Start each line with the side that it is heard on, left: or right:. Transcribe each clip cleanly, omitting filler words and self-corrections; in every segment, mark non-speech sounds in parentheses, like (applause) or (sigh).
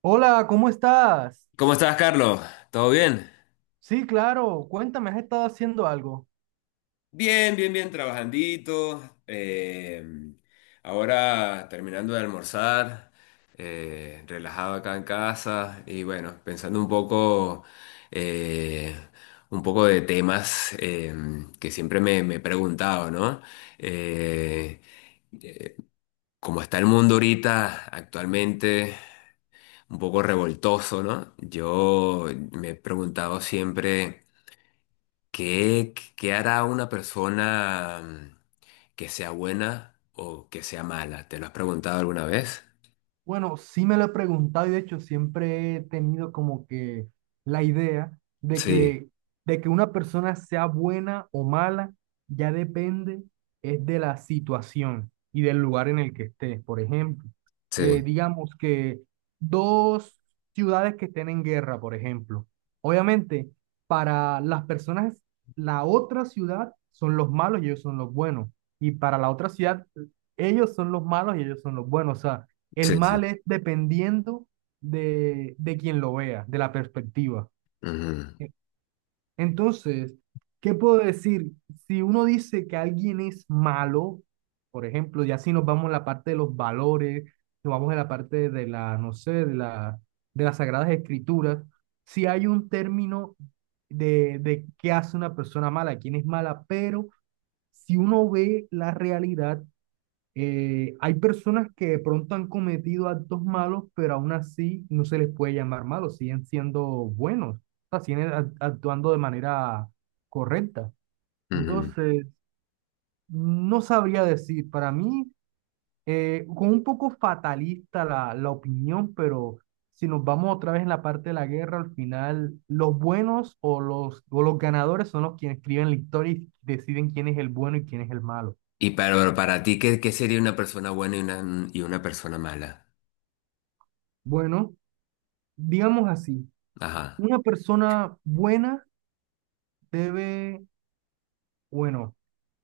right: Hola, ¿cómo estás?
left: ¿Cómo estás, Carlos? ¿Todo bien?
right: Sí, claro, cuéntame, ¿has estado haciendo algo?
left: Bien, bien, bien, trabajandito. eh, Ahora terminando de almorzar, relajado acá en casa y bueno, pensando eh, un poco de temas que siempre me he preguntado, ¿no? Eh, eh, ¿cómo está el mundo ahorita actualmente, un poco revoltoso, ¿no? Yo me he preguntado siempre. ¿Qué hará una persona que sea buena o que sea mala? ¿Te lo has preguntado alguna vez?
right: Bueno, sí me lo he preguntado y de hecho siempre he tenido como que la idea
left: Sí,
right: de que una persona sea buena o mala ya depende es de la situación y del lugar en el que estés. Por ejemplo,
left: sí,
right: digamos que dos ciudades que estén en guerra, por ejemplo. Obviamente, para las personas, la otra ciudad son los malos y ellos son los buenos. Y para la otra ciudad, ellos son los malos y ellos son los buenos. O sea, el
left: sí, sí.
right: mal es dependiendo de quien lo vea, de la perspectiva.
left: Ujú,
right: E- Entonces, ¿qué puedo decir? Si uno dice que alguien es malo, por ejemplo, ya si nos vamos a la parte de los valores, nos vamos a la parte de la, no sé, de la, de las sagradas escrituras, si hay un término de qué hace una persona mala, quién es mala, pero si uno ve la realidad, hay personas que de pronto han cometido actos malos, pero aún así no se les puede llamar malos, siguen siendo buenos, o sea, actuando de manera correcta.
left: ujú.
right: Entonces, no sabría decir, para mí, con un poco fatalista la, la opinión, pero si nos vamos otra vez en la parte de la guerra, al final los buenos o o los ganadores son los quienes escriben la historia y deciden quién es el bueno y quién es el malo.
left: Y para ti, ¿qué, qué sería una persona buena y una, y una persona mala?
right: Bueno, digamos así.
left: Ajá.
right: Una persona buena debe, bueno,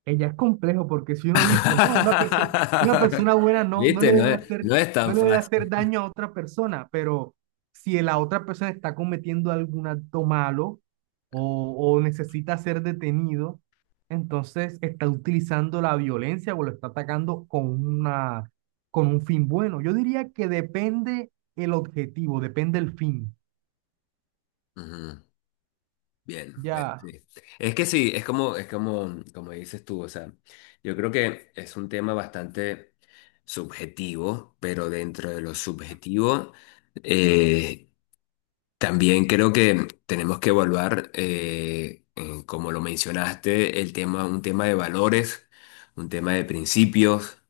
right: ella es complejo porque si uno dice, no, una
left: (laughs)
right: persona buena no, no
left: ¿Viste?
right: le
left: No
right: debe
left: es,
right: hacer,
left: no es
right: no
left: tan
right: le debe hacer
left: fácil.
right: daño a otra persona, pero si la otra persona está cometiendo algún acto malo o necesita ser detenido, entonces está utilizando la violencia o lo está atacando con una, con un fin bueno. Yo diría que depende el objetivo, depende el fin.
left: Ujú. Bien, bien,
right: Ya.
left: sí. Es que sí, es como, como dices tú, o sea, yo creo que es un tema bastante subjetivo, pero dentro de lo subjetivo, eh, también creo que tenemos que evaluar, como lo mencionaste, el tema, un tema de valores, un tema de principios,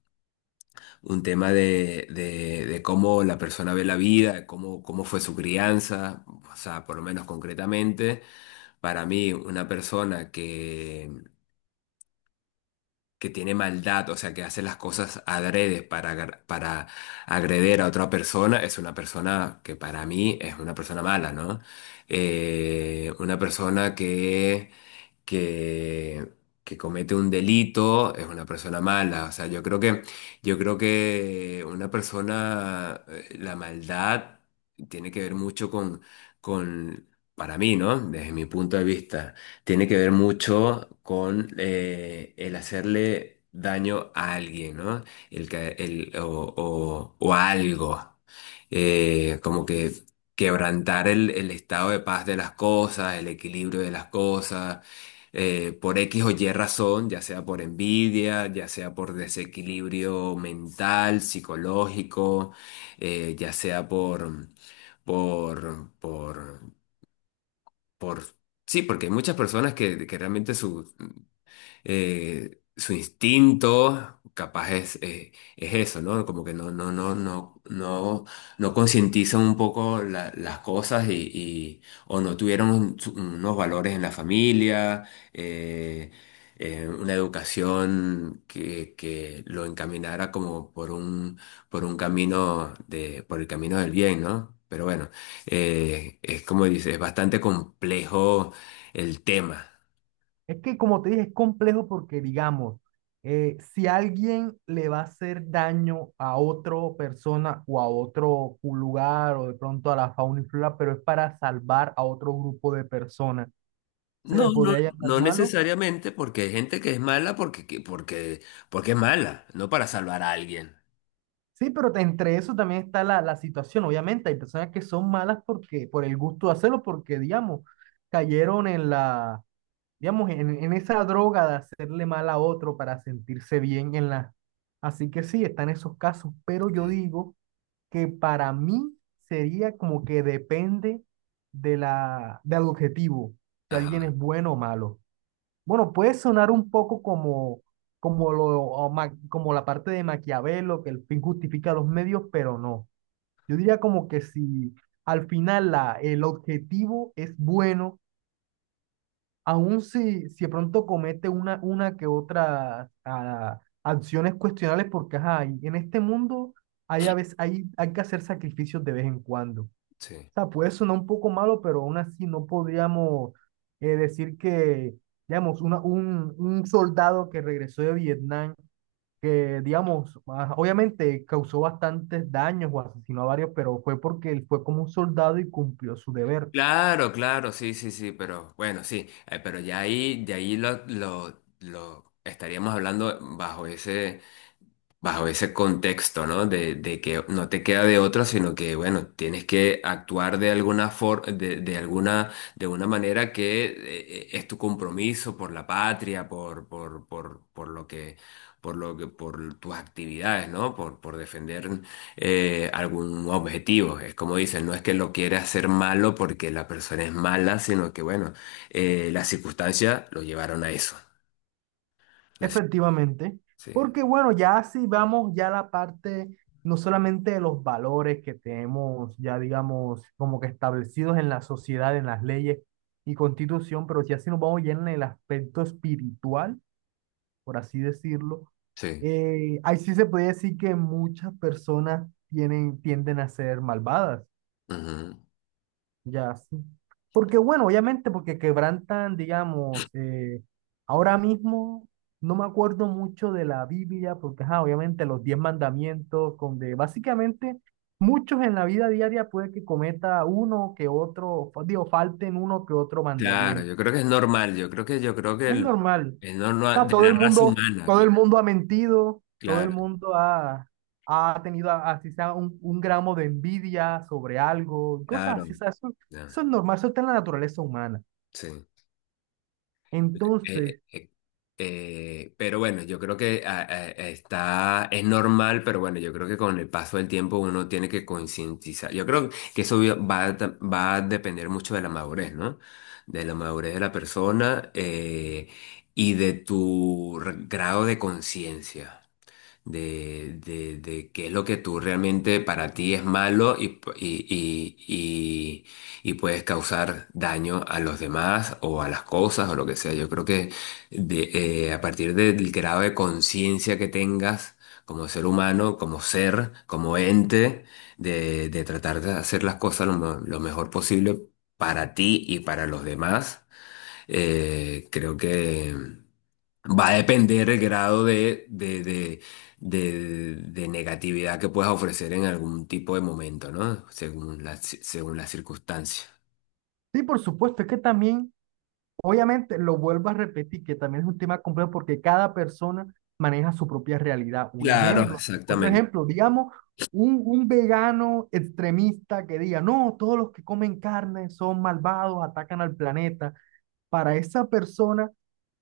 left: un tema de, de cómo la persona ve la vida, cómo, cómo fue su crianza, o sea, por lo menos concretamente. Para mí, una persona que tiene maldad, o sea, que hace las cosas adrede para, para agreder a otra persona, es una persona que para mí es una persona mala, ¿no? Una persona que, que comete un delito es una persona mala. O sea, yo creo que una persona, la maldad tiene que ver mucho con, para mí, ¿no? Desde mi punto de vista, tiene que ver mucho con el hacerle daño a alguien, ¿no? O algo. Como que quebrantar el estado de paz de las cosas, el equilibrio de las cosas por X o Y razón, ya sea por envidia, ya sea por desequilibrio mental, psicológico, ya sea por, por, por, sí, porque hay muchas personas que realmente su, su instinto, capaz es eso, ¿no? Como que no, no, no, no, no, no concientizan un poco las cosas y o no tuvieron unos valores en la familia, eh, una educación que lo encaminara como por un camino de, por el camino del bien, ¿no? Pero bueno, es como dices, es bastante complejo el tema.
right: Es que, como te dije, es complejo porque, digamos, si alguien le va a hacer daño a otra persona o a otro lugar o de pronto a la fauna y flora, pero es para salvar a otro grupo de personas, ¿se le
left: No, no,
right: podría llamar
left: no
right: malo?
left: necesariamente porque hay gente que es mala porque, porque, porque es mala, no para salvar a alguien.
right: Sí, pero entre eso también está la, la situación. Obviamente, hay personas que son malas porque, por el gusto de hacerlo, porque, digamos, cayeron en la digamos, en esa droga de hacerle mal a otro para sentirse bien en la... Así que sí, están esos casos, pero yo
left: Sí.
right: digo que para mí sería como que depende de la, del objetivo, si alguien es
left: Ajá,
right: bueno o malo. Bueno, puede sonar un poco como, como, lo, como la parte de Maquiavelo, que el fin justifica los medios, pero no. Yo diría como que si al final la, el objetivo es bueno, aún si, si de pronto comete una que otra acciones cuestionables, porque ajá, y en este mundo hay, a veces, hay que hacer sacrificios de vez en cuando. O
left: sí.
right: sea, puede sonar un poco malo, pero aún así no podríamos decir que, digamos, una, un soldado que regresó de Vietnam, que, digamos, obviamente causó bastantes daños o asesinó a varios, pero fue porque él fue como un soldado y cumplió su deber.
left: Claro, claro, sí, sí, sí, pero bueno, sí, pero ya ahí, de ahí lo estaríamos hablando bajo ese contexto, ¿no? De que no te queda de otra, sino que, bueno, tienes que actuar de alguna forma, de alguna, de una manera que es tu compromiso por la patria, por lo que, por lo que, por tus actividades, ¿no? Por defender algún objetivo. Es como dicen, no es que lo quieras hacer malo porque la persona es mala, sino que, bueno, las circunstancias lo llevaron a eso. Las-
right: Efectivamente,
left: sí,
right: porque bueno, ya si vamos ya a la parte no solamente de los valores que tenemos ya digamos como que establecidos en la sociedad, en las leyes y constitución, pero ya si nos vamos ya en el aspecto espiritual, por así decirlo,
left: sí.
right: ahí sí se puede decir que muchas personas tienen, tienden a ser malvadas.
left: Ujú.
right: Ya, sí. Porque bueno, obviamente porque quebrantan, digamos, ahora mismo no me acuerdo mucho de la Biblia, porque ajá, obviamente los 10 mandamientos, donde básicamente muchos en la vida diaria puede que cometa uno que otro, digo, falten uno que otro
left: Claro,
right: mandamiento.
left: yo creo que es normal, yo creo que
right: Es
left: el-
right: normal.
left: es
right: O
left: normal
right: sea,
left: de la raza humana,
right: todo el mundo ha mentido, todo el
left: claro,
right: mundo ha, ha tenido, a- así sea, un gramo de envidia sobre algo, cosas
left: claro,
right: así, o sea, eso,
left: ya,
right: eso es normal, eso está en la naturaleza humana.
left: sí. Eh,
right: Entonces,
left: eh, pero bueno, yo creo que está, es normal, pero bueno, yo creo que con el paso del tiempo uno tiene que concientizar. Yo creo que eso va a, va a depender mucho de la madurez, ¿no? De la madurez de la persona y de tu grado de conciencia. De, de qué es lo que tú realmente para ti es malo y y puedes causar daño a los demás o a las cosas o lo que sea. Yo creo que de, a partir del grado de conciencia que tengas como ser humano, como ser, como ente, de tratar de hacer las cosas lo, lo mejor posible para ti y para los demás, creo que... Va a depender el grado de, de negatividad que puedas ofrecer en algún tipo de momento, ¿no? Según la, según las circunstancias.
right: sí, por supuesto, es que también, obviamente, lo vuelvo a repetir, que también es un tema complejo porque cada persona maneja su propia realidad. Un
left: Claro,
right: ejemplo, otro
left: exactamente.
right: ejemplo, digamos, un vegano extremista que diga, no, todos los que comen carne son malvados, atacan al planeta. Para esa persona,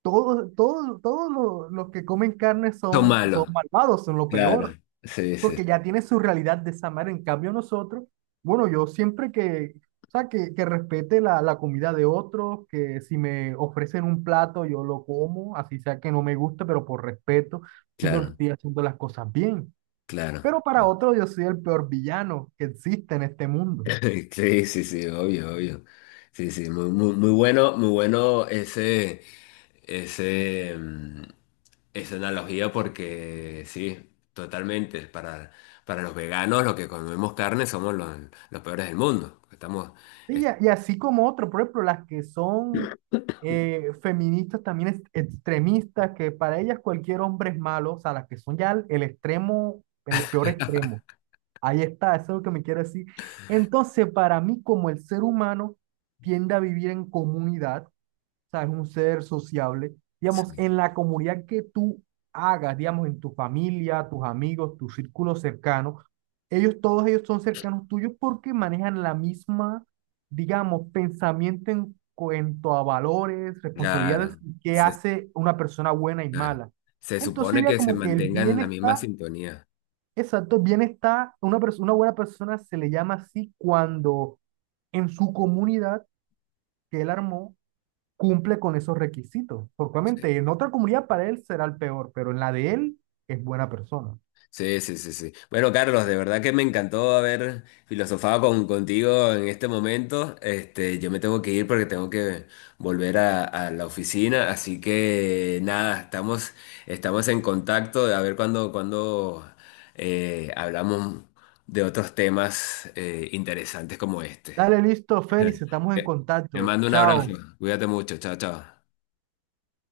right: todos, todos, todos los que comen carne
left: Son
right: son, son
left: malos.
right: malvados, son lo
left: Claro.
right: peor,
left: Sí, sí.
right: porque ya tiene su realidad de esa manera. En cambio nosotros, bueno, yo siempre que, o sea, que respete la, la comida de otros, que si me ofrecen un plato, yo lo como, así sea que no me guste, pero por respeto, siento que
left: Claro,
right: estoy haciendo las cosas bien.
left: claro.
right: Pero para otros yo soy el peor villano que existe en este mundo.
left: (laughs) Sí, sí, sí, obvio, obvio. Sí, sí, muy, muy, muy bueno, muy bueno ese, esa analogía porque sí, totalmente. Para los veganos, los que comemos carne somos los peores del mundo. Estamos,
right: Sí, y
left: es-
right: y así como otros, por ejemplo, las que son feministas también extremistas, que para ellas cualquier hombre es malo, o sea, las que son ya el extremo, el peor extremo. Ahí está, eso es lo que me quiero decir. Entonces, para mí, como el ser humano tiende a vivir en comunidad, sea, es un ser sociable. Digamos,
left: sí,
right: en la comunidad que tú hagas, digamos, en tu familia, tus amigos, tu círculo cercano, ellos, todos ellos son cercanos tuyos porque manejan la misma, digamos, pensamiento en cuanto a valores, responsabilidades
left: claro,
right: que
left: se,
right: hace una persona buena y
left: claro.
right: mala.
left: Se
right: Entonces
left: supone
right: sería
left: que se
right: como que el
left: mantengan en la misma
right: bienestar,
left: sintonía.
right: exacto, bienestar, una, una buena persona se le llama así cuando en su comunidad que él armó, cumple con esos requisitos. Porque
left: Sí.
right: obviamente en otra comunidad para él será el peor, pero en la de él es buena persona.
left: Sí, sí, sí, sí. Bueno, Carlos, de verdad que me encantó haber filosofado con, contigo en este momento. Este, yo me tengo que ir porque tengo que volver a la oficina. Así que nada, estamos, estamos en contacto de a ver cuándo, cuándo hablamos de otros temas interesantes como este.
right: Dale, listo, Félix, estamos
left: Te
right: en
left: te
right: contacto.
left: mando un abrazo.
right: Chao.
left: Cuídate mucho. Chao, chao.